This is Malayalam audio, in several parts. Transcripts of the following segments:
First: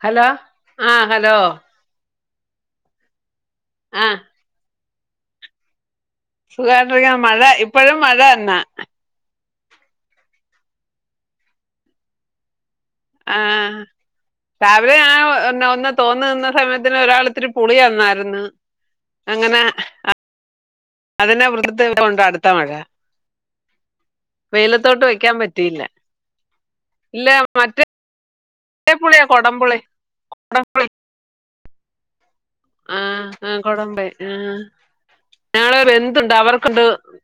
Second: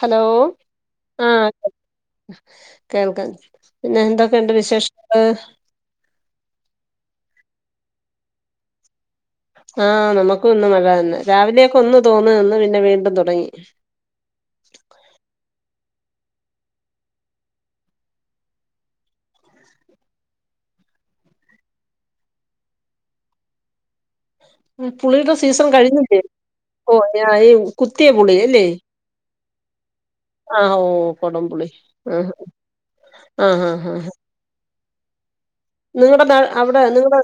ഹലോ ആഹ് കേൾക്കാം പിന്നെ ആഹ് എന്തൊക്കെയുണ്ട് വിശേഷങ്ങൾ സുഖാണ്ടരിക്ക മഴ ഇപ്പഴും മഴ എന്നാ ആ നമുക്ക് ഇന്ന് മഴ തന്നെ രാവിലെയൊക്കെ ഒന്ന് തോന്ന്ന്ന് ആഹ രാവില ആ ഒ തോന്ന നിന്ന സമയത്തിന് ഒരാൾ ഇത്തിരി പുളിന്നാ [inaudible] യിരുന്നു അങ്ങനെ അതിനെ വൃത്ത കോണ്ട അടുത്ത മഴ ഉം, വെയിലത്തോട്ട് വെക്കാൻ പുളിയുടെ സീസൺ പറ്റിയില്ല കഴിഞ്ഞില്ലേ ഓ ഇല്ല ഞാ ഈ മറ്റേ കുത്തിയ പുളി കൊടമ്പുളി ആ ഓ കൊടംമ്പുളി ആഹ ആ ആ കൊടമ്പെ ആഹ നിങ്ങളുടെതാ അവിടെ നിങ്ങടെ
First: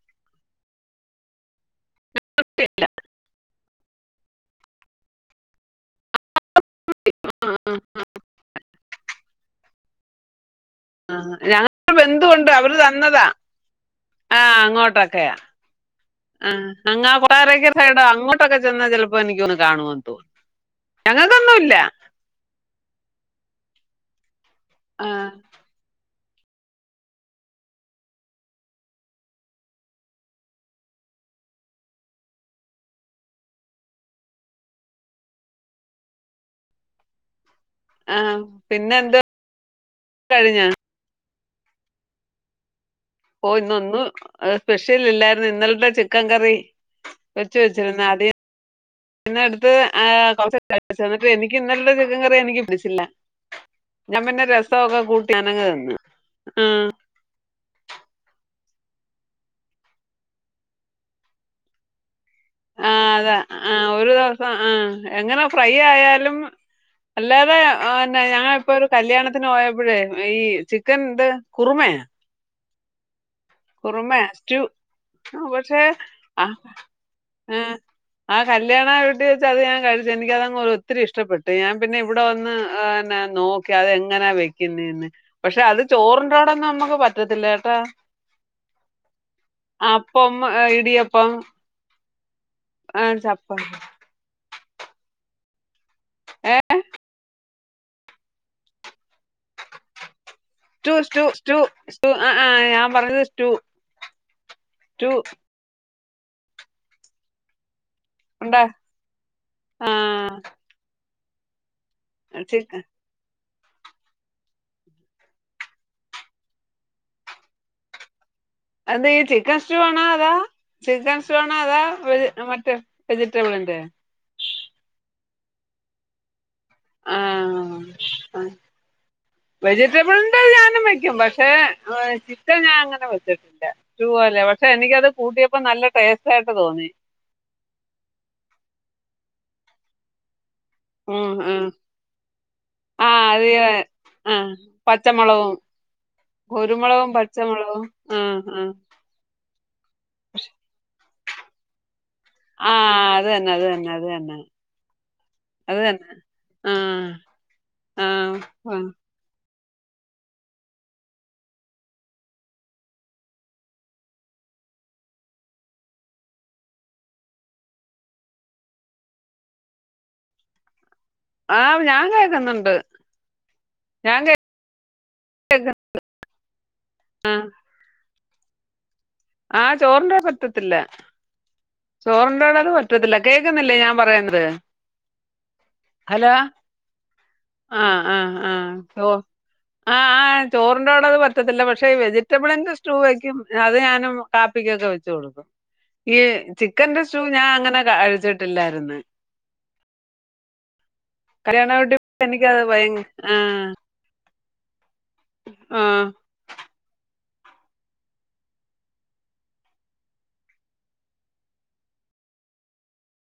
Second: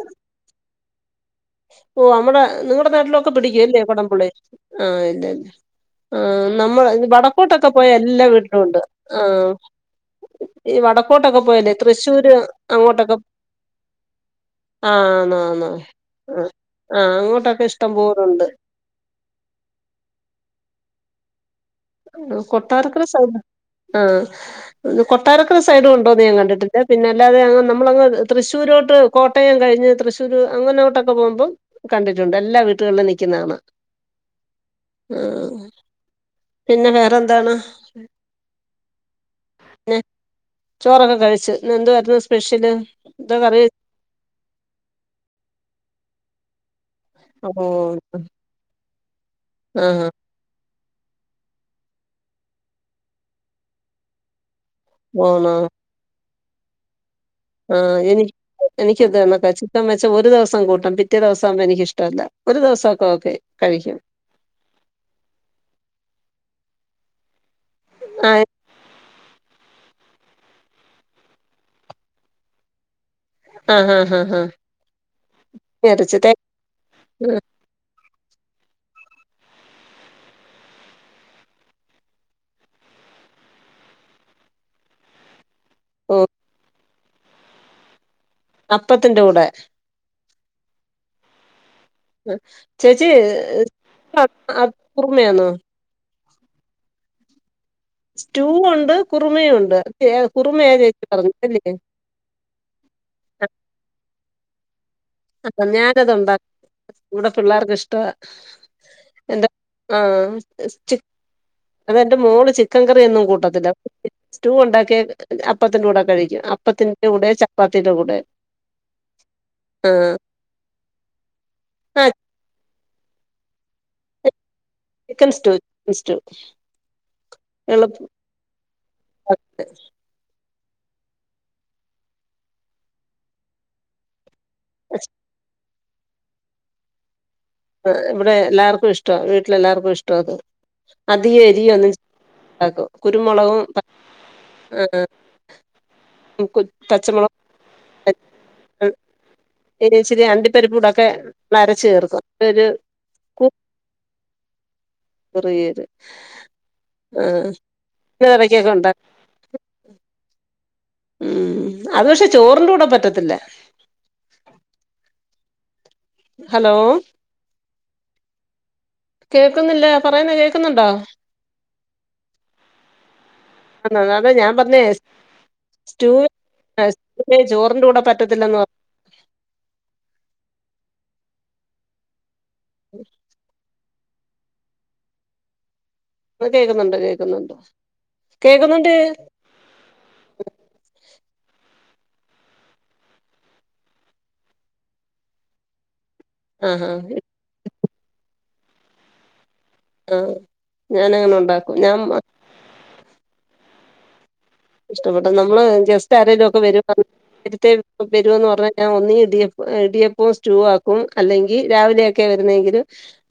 ഓ അമ്മടെ നിങ്ങളടെ നാട്ടിലൊക്കെ പിടിക്കല്ലേ കുടംപുള്ളി ആഹ് ഇല്ലല്ല ആ നമ്മൾ വടക്കോട്ടൊക്കെ പോയ എല്ലാ വീട്ടിലുംുണ്ട് ആ ആ ഞ എന്ത് തൃശ്ശൂര് കൊൊണ്ട് അവര് അങ്ങോട്ടൊക്കെ തന്നതാ ആ ആഹ് അങ്ങോട്ടൊക്കെയ ആന്ന് ആന്ന് ആഹ് ആ ആഹ് അങ്ങാ അങ്ങോട്ടൊക്കെ [inaudible] ഇഷ്ടം സൈഡോ പോലുണ്ട് അങ്ങോട്ടൊക്കെ ചെന്നാ ചിലപ്പോ എനക്ക്ൊന്ന് കാണുവാൻ തോന്നും ഞങ്ങൾ കൊന്നുഇൽ കൊട്ടാരക്കര സൈഡ് ആ ആഹ് കൊട്ടാരക്കര സൈഡും ഉണ്ട് പോകുന്നെ ഞൻ കണ്ടിട്ടില്ല പിന്നല്ലാതെ ഞൻ അല്ലാതെ നമ്മളങ് തൃശൂരോട്ട് കോട്ടയം കഴിഞ്ഞ് തൃശൂർ അങ്ങനോട്ടൊ പോകുമ്പോ കണ്ടിട്ടുണ്ട് എല്ലാ വീട്ടുകളിലും നിക്കുന്നതാണ് അ ആ പിന്നെ വേറെന്താണ് ആഹ് പിന്നെ എന്ത് പിന്നെ കഴിഞ്ഞ ചോറൊക്കെ കഴിച്ച് ഇന്ന്ന്തായിരുന്നു സ്പെഷ്യല് എന്താ ഓ കറി ഇന്നൊന്നും സ്പെഷ്യൽ ഇല്ലായിരുന്നു ഇന്നലത്തെ ചിക്കൻ കറി കുറച്ച് വെച്ചിരുന്ന ഓഹ് അടി പിന്ന അടുത്ത് ആഹ് കൊറച്ച് എന്നിട്ട് എനിക്ക് ഇന്നത്തെ ചിക്കൻ കറി എനിക്ക് പിടിച്ചില്ല ഞാൻ പിന്നെ രസ പുസക്കെ പോണോ കൂട്ടിഞനങ് തന്ന് ആ ആ എനിക്ക് എനിക്ക് ഇത്ന്നൊക്കെ ചിക്കൻ വെച്ച ഒരു ദിവസം കൂട്ടം പിറ്റ ദിവസം ആകുമ്പോ എനക്ക്ിഷ്ടവല്ല ആ അതാ ആ ഒരു ദിവസം ആഹ എങ്ങനെ ഫ്രൈ ആയാലും അല്ലാതെ ആഹ് ഞങ്ങിപ്പോൊ ഒരു കല്യാണത്തിന് പോയ അപ്പയെ ഈ ചിക്കൻ എന്ത് കുറുമയാ ആഹ് ആഹ് കുറമേ ആഹ് ആഹ് സ്റ്റു പക്ഷെ ഇറച്ചി തേ ആ ഏ ആ കല്യാണ വീട്ടി വെച്ച് അത് ഞാൻ കഴിച്ചു എനിക്കതങ് ഒത്തിരി ഇഷ്ടപ്പെട്ട് ഞാൻ പിന്നെ ഇവിടെ വന്ന് ്ന്നെ നോക്കി അത്െങ്ങനാ വെക്കുന്നെന്ന് പക്ഷെ അത് ഓഹ് ചോറിറോടൊന്നും നമ്മുക്ക് പറ്റത്തില്ലേട്ടാ അപ്പത്തിന്റെ കൂടെ പമ്മ് ഇടിയപ്പം ആ, ചേച്ചി ചപ്പാത്തി [unintelligible] പുർമയാന്നോ ഏ സ്റ്റൂ ഉണ്ട് കുറുമയ ഉണ്ട് കുറുമയാ സ്റ്റു ചേച്ചി സ്റ്റു പറഞ്ഞതല്ലേ സ്റ്റു ആ ആ ഞാൻ പറഞ്ഞത് സ്റ്റു സ്റ്റു അത ഞാനത്ണ്ടാക്ക ഇവിടെ പിള്ളേർക്ക ഇഷ്ടം ഉണ്ടാ ഇപ്പ എന്താ ആ അതെന്റെ മോള് ചിക്കൻ കറി ഒന്നും കൂട്ടത്തില്ല സ്റ്റൂ ഉണ്ടാക്കിയ അപ്പത്തിന്റെ കൂടെ കഴിക്കും അപ്പത്തിന്റെ കൂടെ ചപ്പാത്തിറെ കൂടെ അത് ഈ ചിക്കൻ സ്റ്റോ ആണോ ആഹ് അതാ ചിക്കൻ സ്റ്റോ ആണോ ആഹ് അതാെജ മറ്റ വെജിറ്റബിൾ ഉണ്ട്. ചിക്കൻ സ്റ്റോവ ച സ്റ്റോ ആഹ വെജിറ്റബിൾ ഉന്തഞ വെക്കും പക്ഷെ ചിക്കൻ ഞാൻങ്ങനെ വെച്ചിട്ടില്ല പക്ഷെ എനിക്കത് കൂട്ടിയ ഇപ്പൊ നല്ല ടേസ്റ്റ് ആയിട്ട് തോന്നി ഇവിടെ എല്ലാർക്കും ഇഷ്ടോ വീട്ടിലെല്ലാർക്കും ഇഷ്ടം അത് ഉം, അധിക ഉം. എരി ഒന്നും ആക്കും ആ അത് കുരുമുളകും ഞാൻ- ആഹ കുരുമുളകവും പച്ചമുളവും പച്ചമുളകും ആഹ ആഹ ഇച്ചിരി അണ്ടിപ്പരിപ്പൂടൊക്കെ നരച്ച കേീർക്കും ആഹ അത് തന്നെ അത് തന്നെ അത് തന്നെ അത് കുറിയത് തന്നെ ആ ആ ആഹ ഇടക്കൊക്കെ ആ. ഉണ്ട [inaudible] [inaudible] ഉം അത് പക്ഷെ ചോറിന്റെ കൂടെ പറ്റത്തില്ല ഹലോ കേൾക്കുന്നില്ല പറയുന്നേ കേൾക്കുന്നുണ്ടോ ആ് ഞാൻ കേക്കുന്നുണ്ട് ആ അതെ ഞാൻ പറഞ്ഞേ സ്റ്റൂ സ്റ്റ ചോറിന്റെറെ കൂടെ പറ്റ പട്ടത്തില്ലങ്ങ ആഹ ചോറിറ പറ്റത്തില്ല ചോറിന്റെ അത് പറ്റത്തില്ല കേൾക്കുന്നില്ലേ ഞാൻ പറയത് ഒന്ന് കേൾക്കുന്നുണ്ട് കേൾക്കുന്നുണ്ട് ആഹ ആഹ് കേൾക്കുന്നുണ്ട് ആഹ് ആ ആ ചോറിൻന്റെോട അത് പറ്റത്തില്ല പക്ഷ പക്ഷേ വെജിറ്റബിളിന്റെ സ്റ്റൂവ വക്കും അത് ഞാനും കാപ്പിക്കൊക്കെ വെച്ചു കൊടുക്കും ഈ ആഹാ ചിക്കന്റെ ഷൂ ഞാൻ അങ്ങനെ അഴിച്ചിട്ടില്ലായിരുന്നു ആഹ ഞാന അങ്ങനെ ഉണ്ടാക്കും വീട്ടി ഞാൻ എനിക്കത് ഭയങ്ക ആഹ് ഇഷ്ടപ്പെട്ടത് നമ്മള് ജസ്റ്റ് ആരെങ്കലും ഒക്കെ വരുവാ പരുന്ന് പറഞ്ഞാൽ ഞാൻ ഒന്ന ഇട ഇടിയപ്പവും സ്റ്റൂ ആക്കും അല്ലെങ്കിൽ രാവിലെ വരുന്നെങ്കിൽ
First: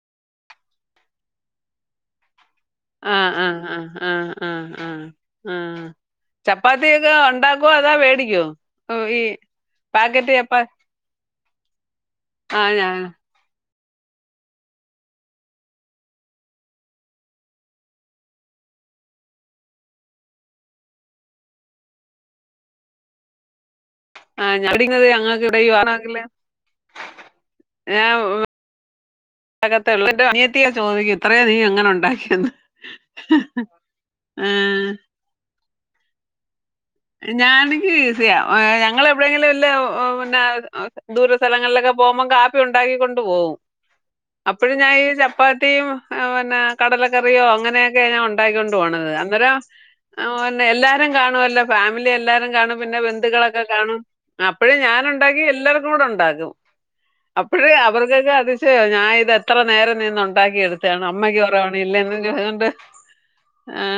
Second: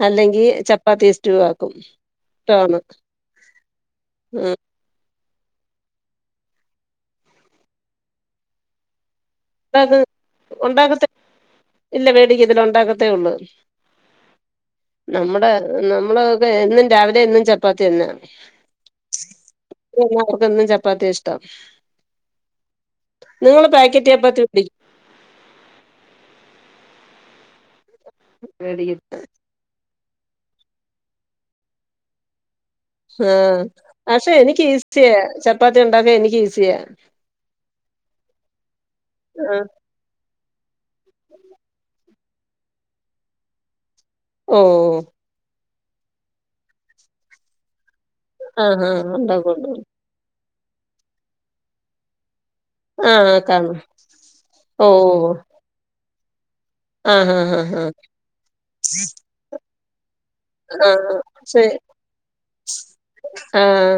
അല്ലെങ്കിൽ ചപ്പാത്തിസ്റ്റു വാക്കും ആഹ് ആഹ് ആഹ് ആഹ് ആഹ് ആഹ് ആ ചപ്പാത്തിയൊക്കെ ഉണ്ടാക്കോ അതാ മേടിക്കോ ഈ പാക്കറ്റ് ചപ്പാ ഉണ്ടാക്കത്ത ഇല്ല പേടിക്ക് ഇതില ആഹ് ഞാൻ ഉണ്ടാക്കത്തേ ഉള്ളൂ [inaudible] നമ്മുടെ നമ്മളൊക്കെ എന്നും രാവിലെ എന്നും ചപ്പാത്തി എന്നന്നാ അവർക്കൊന്നും ചപ്പാത്തിയ ഇഷ്ടം നിങ്ങള് പാക്കറ്റ് ആഹ് ചപ്പാത്തി ഞാടങ്ങുന്നത് അങ്ങൾക്ക് ഇടെ വറകില്ലേ വട [inaudible] അനിയത്തിയ ചോദിക്ക് ഇത്രയേ നീ എങ്ങനെ ഉണ്ടാക്കിയന്ന്? ആഹ പക്ഷെ എനിക്ക് ഈസിയ ചപ്പാത്തി ഉണ്ടാക്കാ എനിക്ക് ഈസിയാ ഞാനക്ക് ഈസിയ ഞങ്ങൾ എവിടെയെങ്കിലും ആഹ് വല്ല പിന്നെ ദൂര സ്ഥലങ്ങളിലൊക്കെ പോകുമ്പോം കാപ്പി ഉണ്ടാക്കിക്കൊണ്ട് പോകും ഓ അപ്പോഴും ഞാൻ ഈ ചപ്പാത്തി കടലറിയോ അങ്ങനെയൊക്കെ ഞാൻ ഉണ്ടാക്കൊണ്ട് ആഹ് ആഹ് പോണത് ഉണ്ടാക്കും അന്നേരം ഉണ്ടാക്കും എല്ലാരും കാണുവല്ലോ ഫാമിലി എല്ലാരും കാണും പിന്നെ ബന്ധുക്കളൊക്കെ കാണും അപ്പോഴും ഓ! ഞാനുണ്ടാക്കി എല്ലാവർക്കും കൂടെ ഉണ്ടാകും ആഹ്, ആഹ്, അപ്പഴ ആഹ്, ആഹ്. അവർക്കൊക്കെ അതിശയ ഞാൻ ഇത് എത്ര നേരം നിന്നുണ്ട് ഉണ്ടാക്കി എടുത്താണ് ആഹ്. അമ്മയ്ക്ക് കുറവണ ഇല്ല എന്നും കൊണ്ട് ആഹ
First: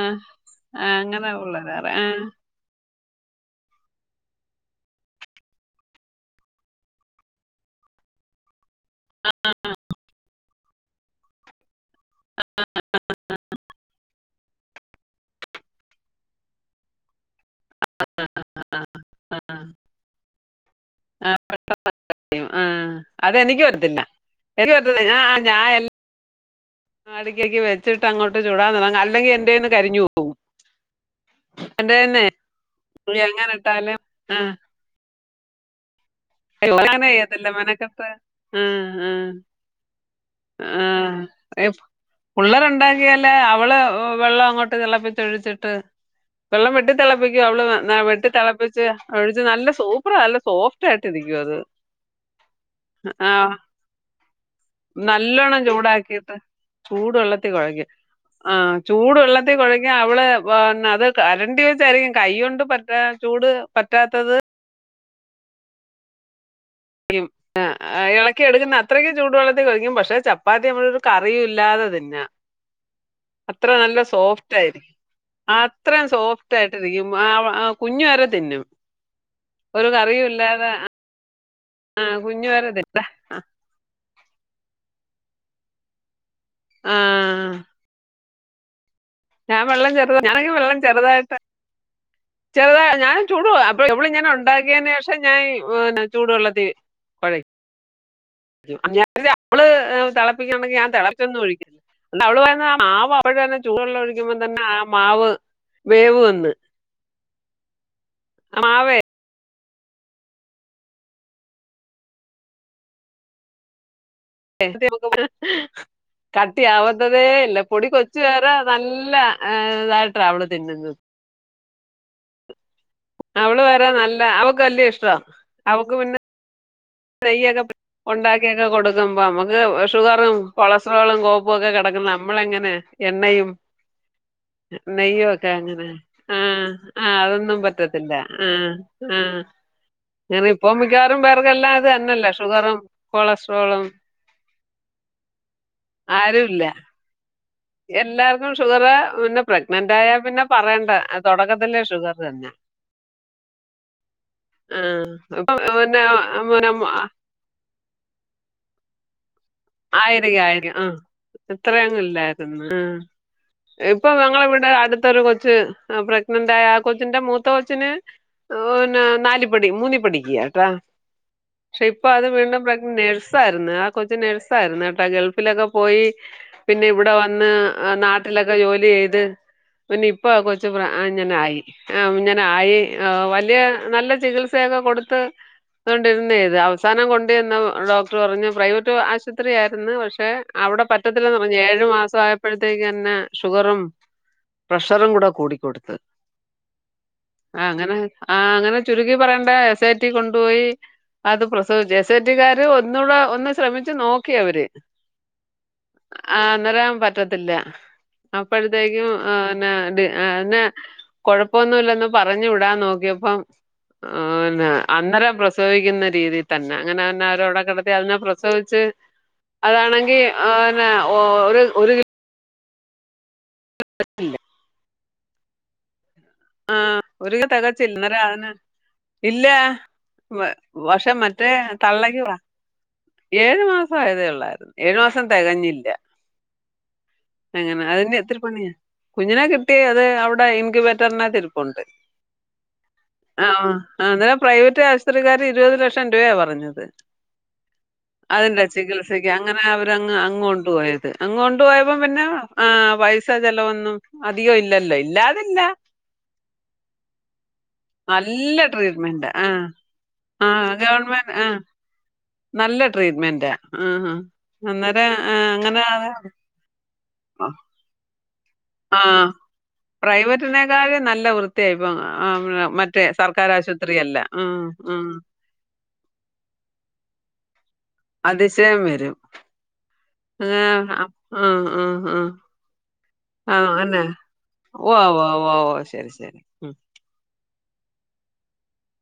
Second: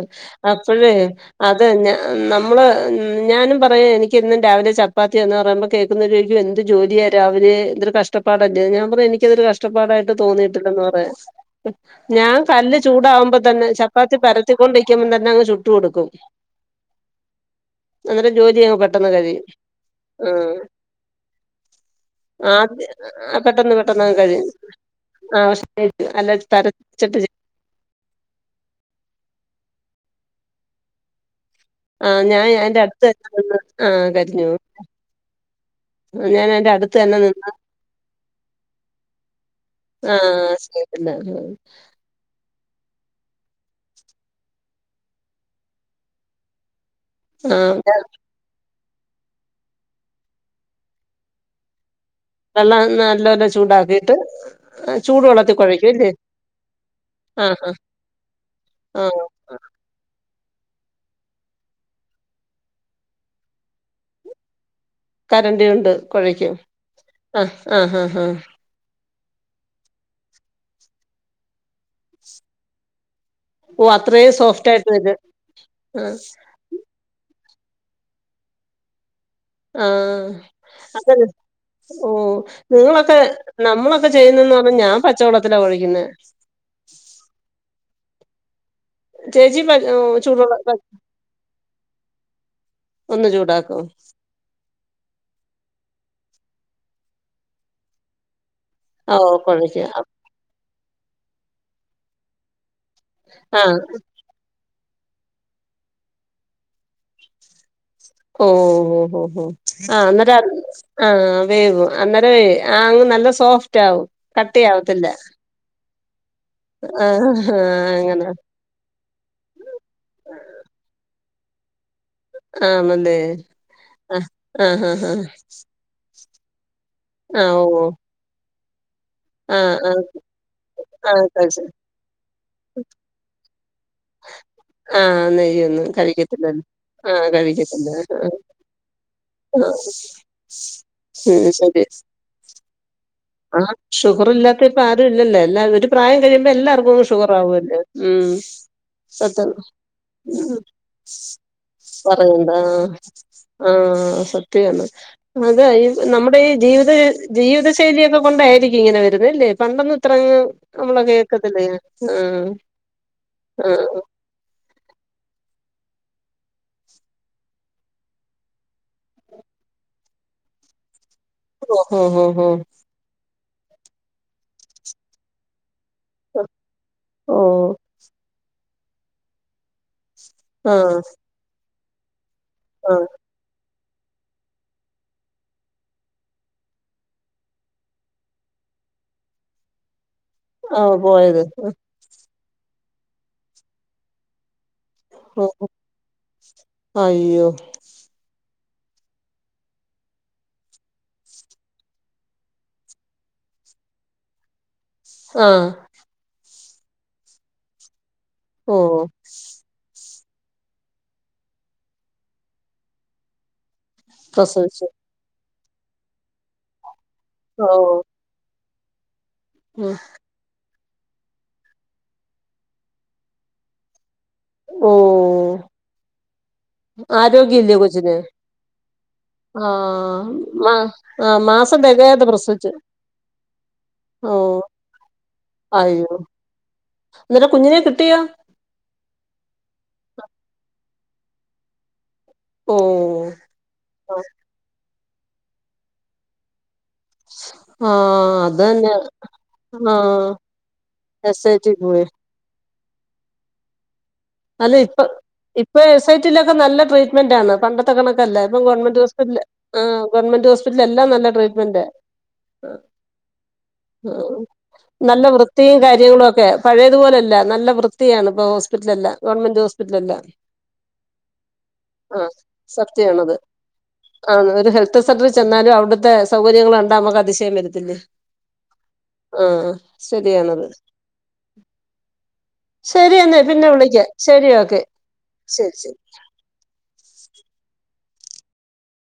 അപ്പോഴേ അങ്ങനെ അത് ഉള്ളതാറ് ഞാൻ ആ നമ്മള് ഉ ഞാനും പറയാ എനിക്കിന്നും രാവിലെ ചപ്പാത്തിയന്ന് പറയുമ്പോ കേൾക്കുന്നിക്കും എന്ത് ജോലിയ രാവിലെ കഷ്ടപ്പാട ഞാൻ പറഞ്ഞ എനിക്കതരു കഷ്ടപ്പാടായിട്ട് തോന്നിയിട്ടില്ലന്ന് പറയാ ഞാൻ കല് ചൂടാവുമ്പോ തന്നെ ചപ്പാത്തി പരത്തിക്കൊണ്ടിക്കുമ്പോ തന്നെ ചുട്ട കൊടുക്കും അന്നേരം ജോലി പെട്ടെന്ന് ആ കഴിയും ആ, ആ ആഹ് അതെനിക്ക് പെട്ടെന്ന് വരത്തില്ല പെട്ടെന്ന് കഴിയും എനിക്ക് ആഹ് അല്ല തര ആടിക്കൊക്കെ വെച്ചിട്ട് അങ്ങോട്ട് ചൂടാറിങ്ങ് അല്ലെങ്കി എന്റെന്ന് കരിഞ്ഞു പോവും എന്റെ ആഹ് തന്നെ ഞാൻ അയിന്റെ അടുത്ത് തന്നെ എങ്ങനെ നിന്ന് ഇട്ടാലും കരിഞ്ഞു ആഹ് ഞാൻ എന്റെ അടുത്ത് തന്നെ [unintelligible] തല്ല നിന്ന് മനക്കത്ത് ആഹ് ആഹ് ആഹ് ശെരിന്നാ പിള്ളേരുണ്ടാക്കിയാലേ അവള് വെള്ളം അങ്ങോട്ട് തെള്പ്പിച്ചൊഴിച്ചിട്ട് വെള്ളം വെട്ടി തിളപ്പിക്കും ആഹ് അവള് വെട്ടി തിളപ്പിച്ച് ഒഴിച്ച് നല്ല സൂപ്പറ നല്ല സോഫ്റ്റായിട്ട് രിക്കും അത് വെള്ളം ആ നല്ലോലം ചൂടാക്കിട്ട് ചൂട് വെള്ളത്തി കുഴയ്ക്കുംല്ലേ ചൂട് വെള്ളത്തിൽ കുഴക്കും ആഹ് ചൂടുവെള്ളത്തിൽ കുഴക്കാൻ അവള് വന്ന അത് കരണ്ടി വെച്ചായിരിക്കും കൈ കൊണ്ട് പറ്റാ ചൂട് പറ്റാത്തത് കരണ്ടി കൊണ്ട് കുഴയ്ക്കും ആഹ് ഇളക്കി എടുക്കുന്ന അത്രക്ക് ചൂട് വെള്ളത്തിൽ കൊഴക്കും പക്ഷെ ചപ്പാത്തി നമ്മളൊരു കറിയും ഇല്ലാതെ തിന്നാം അത്ര ഓ നല്ല അത്രയും സോഫ്റ്റ് ആയിട്ട് സോഫ്റ്റായിരിക്കും വരും അത്രയും ആഹ് സോഫ്റ്റായിട്ടിരിക്കും ആഹ് ആഹ് കുഞ്ഞു വെരെ തിന്നും. ഒരു കറിയും ആഹ് ഇല്ലാതെ അതെന്നെ ആ, ഓഹ് കുഞ്ഞു വരെ തിന്നും നിങ്ങളൊക്കെ ആ, നമ്മളൊ ക്കെ ചെയ്യുന്നന്ന് പർഞ്ഞ ഞാ പച്ചവെള്ളത്തിലാ കൊഴക്ക്ന്നെ. ആ. ചേച്ചി ഞാൻ പ വെള്ളം ചെറ്താ ഞാൻ ചൂടുവെള്ള വെള്ളം ചെറ്തായിട്ട് ചെറ്താ ഞാൻ ഒന്ന് ചൂടു ചൂടാക്കും അപ്പ ഇവളിങ്ങനെ ഉണ്ടാക്ക്യേനേഷം ഇപ്പൊ ഞായ് പിന്നെ ചൂടുവെള്ളത്തി കൊഴക്കും. ഓ [unintelligible] അവള് കുഴയ്ക്കും ഏഹ് തെളപ്പിക്കുണ്ടെങ്കി ഞാ തെള [unintelligible] ഒഴിക്കും. അവള് [unintelligible] ആ [unintelligible] ആഹ് ചൂടെള്ളൊഴിക്കും. അപ്പതന്നെ ആ മാവ് വേവ് വന്ന്. ആ മാവ് ഓഹ് ഹോ ഹോ ആഹ് ന്നട്ട് ആഹ് വേവും അന്നേരെയ് ആങ്ങ് നല്ല സോഫ്റ്റാവും. കട്ടി ആവത്തില്ല. കട്ടിയവത്തതേ ഇല്ല പൊടി കൊച്ചു അങ്ങനെ വെരെ നല്ല ഏഹ് തായിട്ട അവള് തിന്നുന്നത്. ആണല്ലേ അവള് വെരെ ആ നല്ല അവക്ക് ആ ആ വല്യഷ്ട ആ അവക്ക് പിന്നെ ആ നെയ്യൊക്കെ പെ ഓ ഉണ്ടാക്ക്യൊക്കെ കൊടുക്കും. താവുമ്പം അമ്മക്ക് ആ ആ ഷുഗറും ആ കൊളസ്ട്രോളും കോപ്പൊ കഴിച്ച് ക്കെ കെടക്കുന്ന അമ്മളെങ്ങനെ എണ്ണയും ആ നെയ്യൊക്കെ നെയ്യൊന്നും അങ്ങനെ കഴിക്കത്തില്ലല്ലോ ആഹ് ആ ആഹ് അതൊന്നും കഴിക്കത്തില്ല പറ്റത്തില്ല. ആ ആ ആഹ് ആഹ് ഇങ്ങനെ ഇപ്പം മിക്കവാറും പേർക്കെല്ലാം തെന്നല്ലേ ഷുഗറും ആഹ് കൊളസ്ട്രോളും ഷുഗറില്ലാത്തെപ്പാരുലല്ലോ എല്ലാ ഒരു പ്രായം കഴിയുമ്പോ ആരുമില്ല എല്ലാർക്കും ഷുഗർ ണ്ടാവോല്ലോ ഉം എല്ലാവർക്കും ഷുഗറ് പിന്നെ പ്രഗ്നന്റ് ആയാൽ പിന്നെ [unintelligible] ഉം പറയണ്ട തുടക്കത്തിലേ ഷുഗർ [unintelligible] തന്നെ എന്താ? ആഹ് സത്യാണ് ആഹ് ഇപ്പൊ അതെ ഇ പിന്നെ നമ്മടെ ഈ ജീവിത പിന്നെ ജീവിത ശൈല്യൊക്കെ കൊണ്ടായിരിക്കും ഇങ്ങനെ വെരുന്നേ ലേ പണ്ടൊന്നും ഇത്രയങ്ങ് ആയിരിക്കും ആയിരിക്കും ആഹ് നമ്മള് കേക്കത്തില്ലേനു ഇത്രയങ്ങും ആഹ്. ഇല്ലായിരുന്നു ആഹ് ഇപ്പൊ ഞങ്ങളിവിടെ അടുത്തൊരു കൊച്ച് പ്രഗ്നന്റ് ആയ ആ കൊച്ചിന്റെ മൂത്ത കൊച്ചിന് ഓ പിന്ന നാലി പഠി മൂന്നി പഠിക്ക്യാട്ടാ പക്ഷെ ഓഹ് ഇപ്പൊ അത് ഓഹ് വീണ്ടും ഓഹ് പ്രെഗ്ന നേഴ്സ് പ്പാരുന്നു ആ കൊച്ച് നേഴ്സാരുന്നു കേട്ടാ ഗൾഫിലൊക്കെ പോയി പിന്നെ ഇവിടെ ഓഹ് വന്ന് ഓഹ് നാട്ടിലൊക്കെ ജോലി ചെയ്ത് പിന്നെ ഇപ്പൊ കൊച്ചു പ്ര ആഹ് ഇങ്ങനെ ആയി ഇങ്ങനെ ആയി ആഹ് വലിയ നല്ല ചികിത്സയൊക്കെ കൊടുത്ത് അതുകൊണ്ടിരുന്നേ ഇത് അവസാനം കൊണ്ട്ന്ന് ഡോക്ടർ പറഞ്ഞഞ് പ്രൈവറ്റ് ആശ് ശുത്രിയാരുന്നു പക്ഷെ അവിടെ ആഹ് പറ്റത്തില്ലന്ന് പോയത് പറഞ്ഞു ഏഴു മാസം ആയപ്പോഴത്തേക്ക ന്നെ ഷുഗറും പ്രഷറും കൂടെ ഓഹ് കൂടിക്കൊടുത്ത് അയ്യോ ആ അങ്ങനെ ആ അങ്ങനെ ചുരുകി പറയേണ്ട എസ് ഐ ടി കൊണ്ടുപോയി അത് പ്രസവിച്ച ജെശേറ്റിക്കാര് ഒന്നുകൂടെ ഒന്ന് ശ്രമിച്ചു നോക്കി അവര് ആഹ് വരാൻ പറ്റത്തില്ല ഓഹ് അപ്പോഴത്തേക്കുംന്ന ആ അ കൊഴപ്പൊന്നുംല്ലെന്ന് പറഞ്ഞു വിടാൻ നോക്കിയപ്പം ന്ന പ്രസവിച്ചു അന്നേരം പ്രസവിക്കുന്ന രീതി തന്നെ അങ്ങനെ തന്നെ അവരവിടെ ഓഹ് കിടത്തി അതിനെ പ്രസവി ച്ച് ഉം അതാണെങ്കി അന്നെ ഒര് [unintelligible] ഓ ആഹ് ഒരുകെ തകച്ചില്ലന്നരാന ഇല്ല ആഹ് വ മാ വഷം ആഹ് മറ്റേ മാസം തള്ളകി തികയാതെ പ്രസവിച്ചു ഏഴു മാസം ആയതേ ഓഹ് ഉള്ളായിരുന്നു ഏഴു മാസം തികഞ്ഞില്ല അയ്യോ എന്നിട്ട് കുഞ്ഞിനെ എങ്ങനെ അതി കിട്ടിയോ എത്തിരി പണിയാ കുഞ്ഞിനെ കിട്ടി അത് അവിടെ എനിക്ക് പ്പുണ്ട് ഓഹ് ആ പ്രൈവറ്റ് ആ ശുത്രികാര് ഇരുപത് ലക്ഷം രൂപയ പറഞ്ഞത് ആഹ് അതിന്റെ അതന്നെ ചികിത്സക്ക് അങ്ങനെ അവര്ങ്ങ് ആഹ് അങ്ങോണ്ട് പോയത് എസ് ഐ അങ്ങൊണ്ട് ടി പോയപ്പോം പോയി പിന്നെ ആഹ് പൈസ ചെലവൊന്നും അധികോ ഇല്ലല്ലോ ഇല്ലാതില്ല സൊസറ്റയിലൊക്കെ നല്ല ട്രീറ്റ്മെന്റാണ് പണ്ടെത്തെ കണക്കല്ല ഇപ്പ നല്ല ഗവൺമെന്റ് ട്രീറ്റ്മെന്റാ. ഹോസിപിറ്റൽ ആഹ് ആ ഗവമെന്റ് ആഹ് ഹോസ്പിറ്റൽ എല്ലാം നല്ല ഗവൺമെന്റ് ആഹ് ട്രീറ്റ്മെന്റ് നല്ല ട്രീറ്റ്മെന്റാ. ആഹ് അന്നേരം നല്ല ആഹ് വൃത്തിയും അങ്ങനെ അത് കാര്യങ്ങളും ഒക്കെ പഴയ തുപോലെയല്ല നല്ല വൃത്തിയാണ് ഇപ്പോൾ ഹോസ്പിറ്റലില് പ്രൈവറ്റിനേക്കാളും നല്ല വൃത്തിയായി ഇപ്പ മറ്റേ സർക്കർ ആശുപത്രിയല്ല ആ ഉം ഒരു ഹെൽത്ത് ഉം സെന്റർ ചെന്നാലും അവിടുത്തെ സൗകര്യ ങ്ങൾ കണ്ടാ നമക്ക് അതിശയം അതിശയം വരും. ആഹ് ആഹ് ശരിയാണത് ആഹ് ആഹ് ആഹ് ശരിയെന്നെ പിന്നെ ആഹ് അങ്ങനെ. വിളിക്ക ശരി ക്കെ ഉവ്വ് ഉവ്വ് ഉവ്വ് ശരി ഉവ്വ് ശരി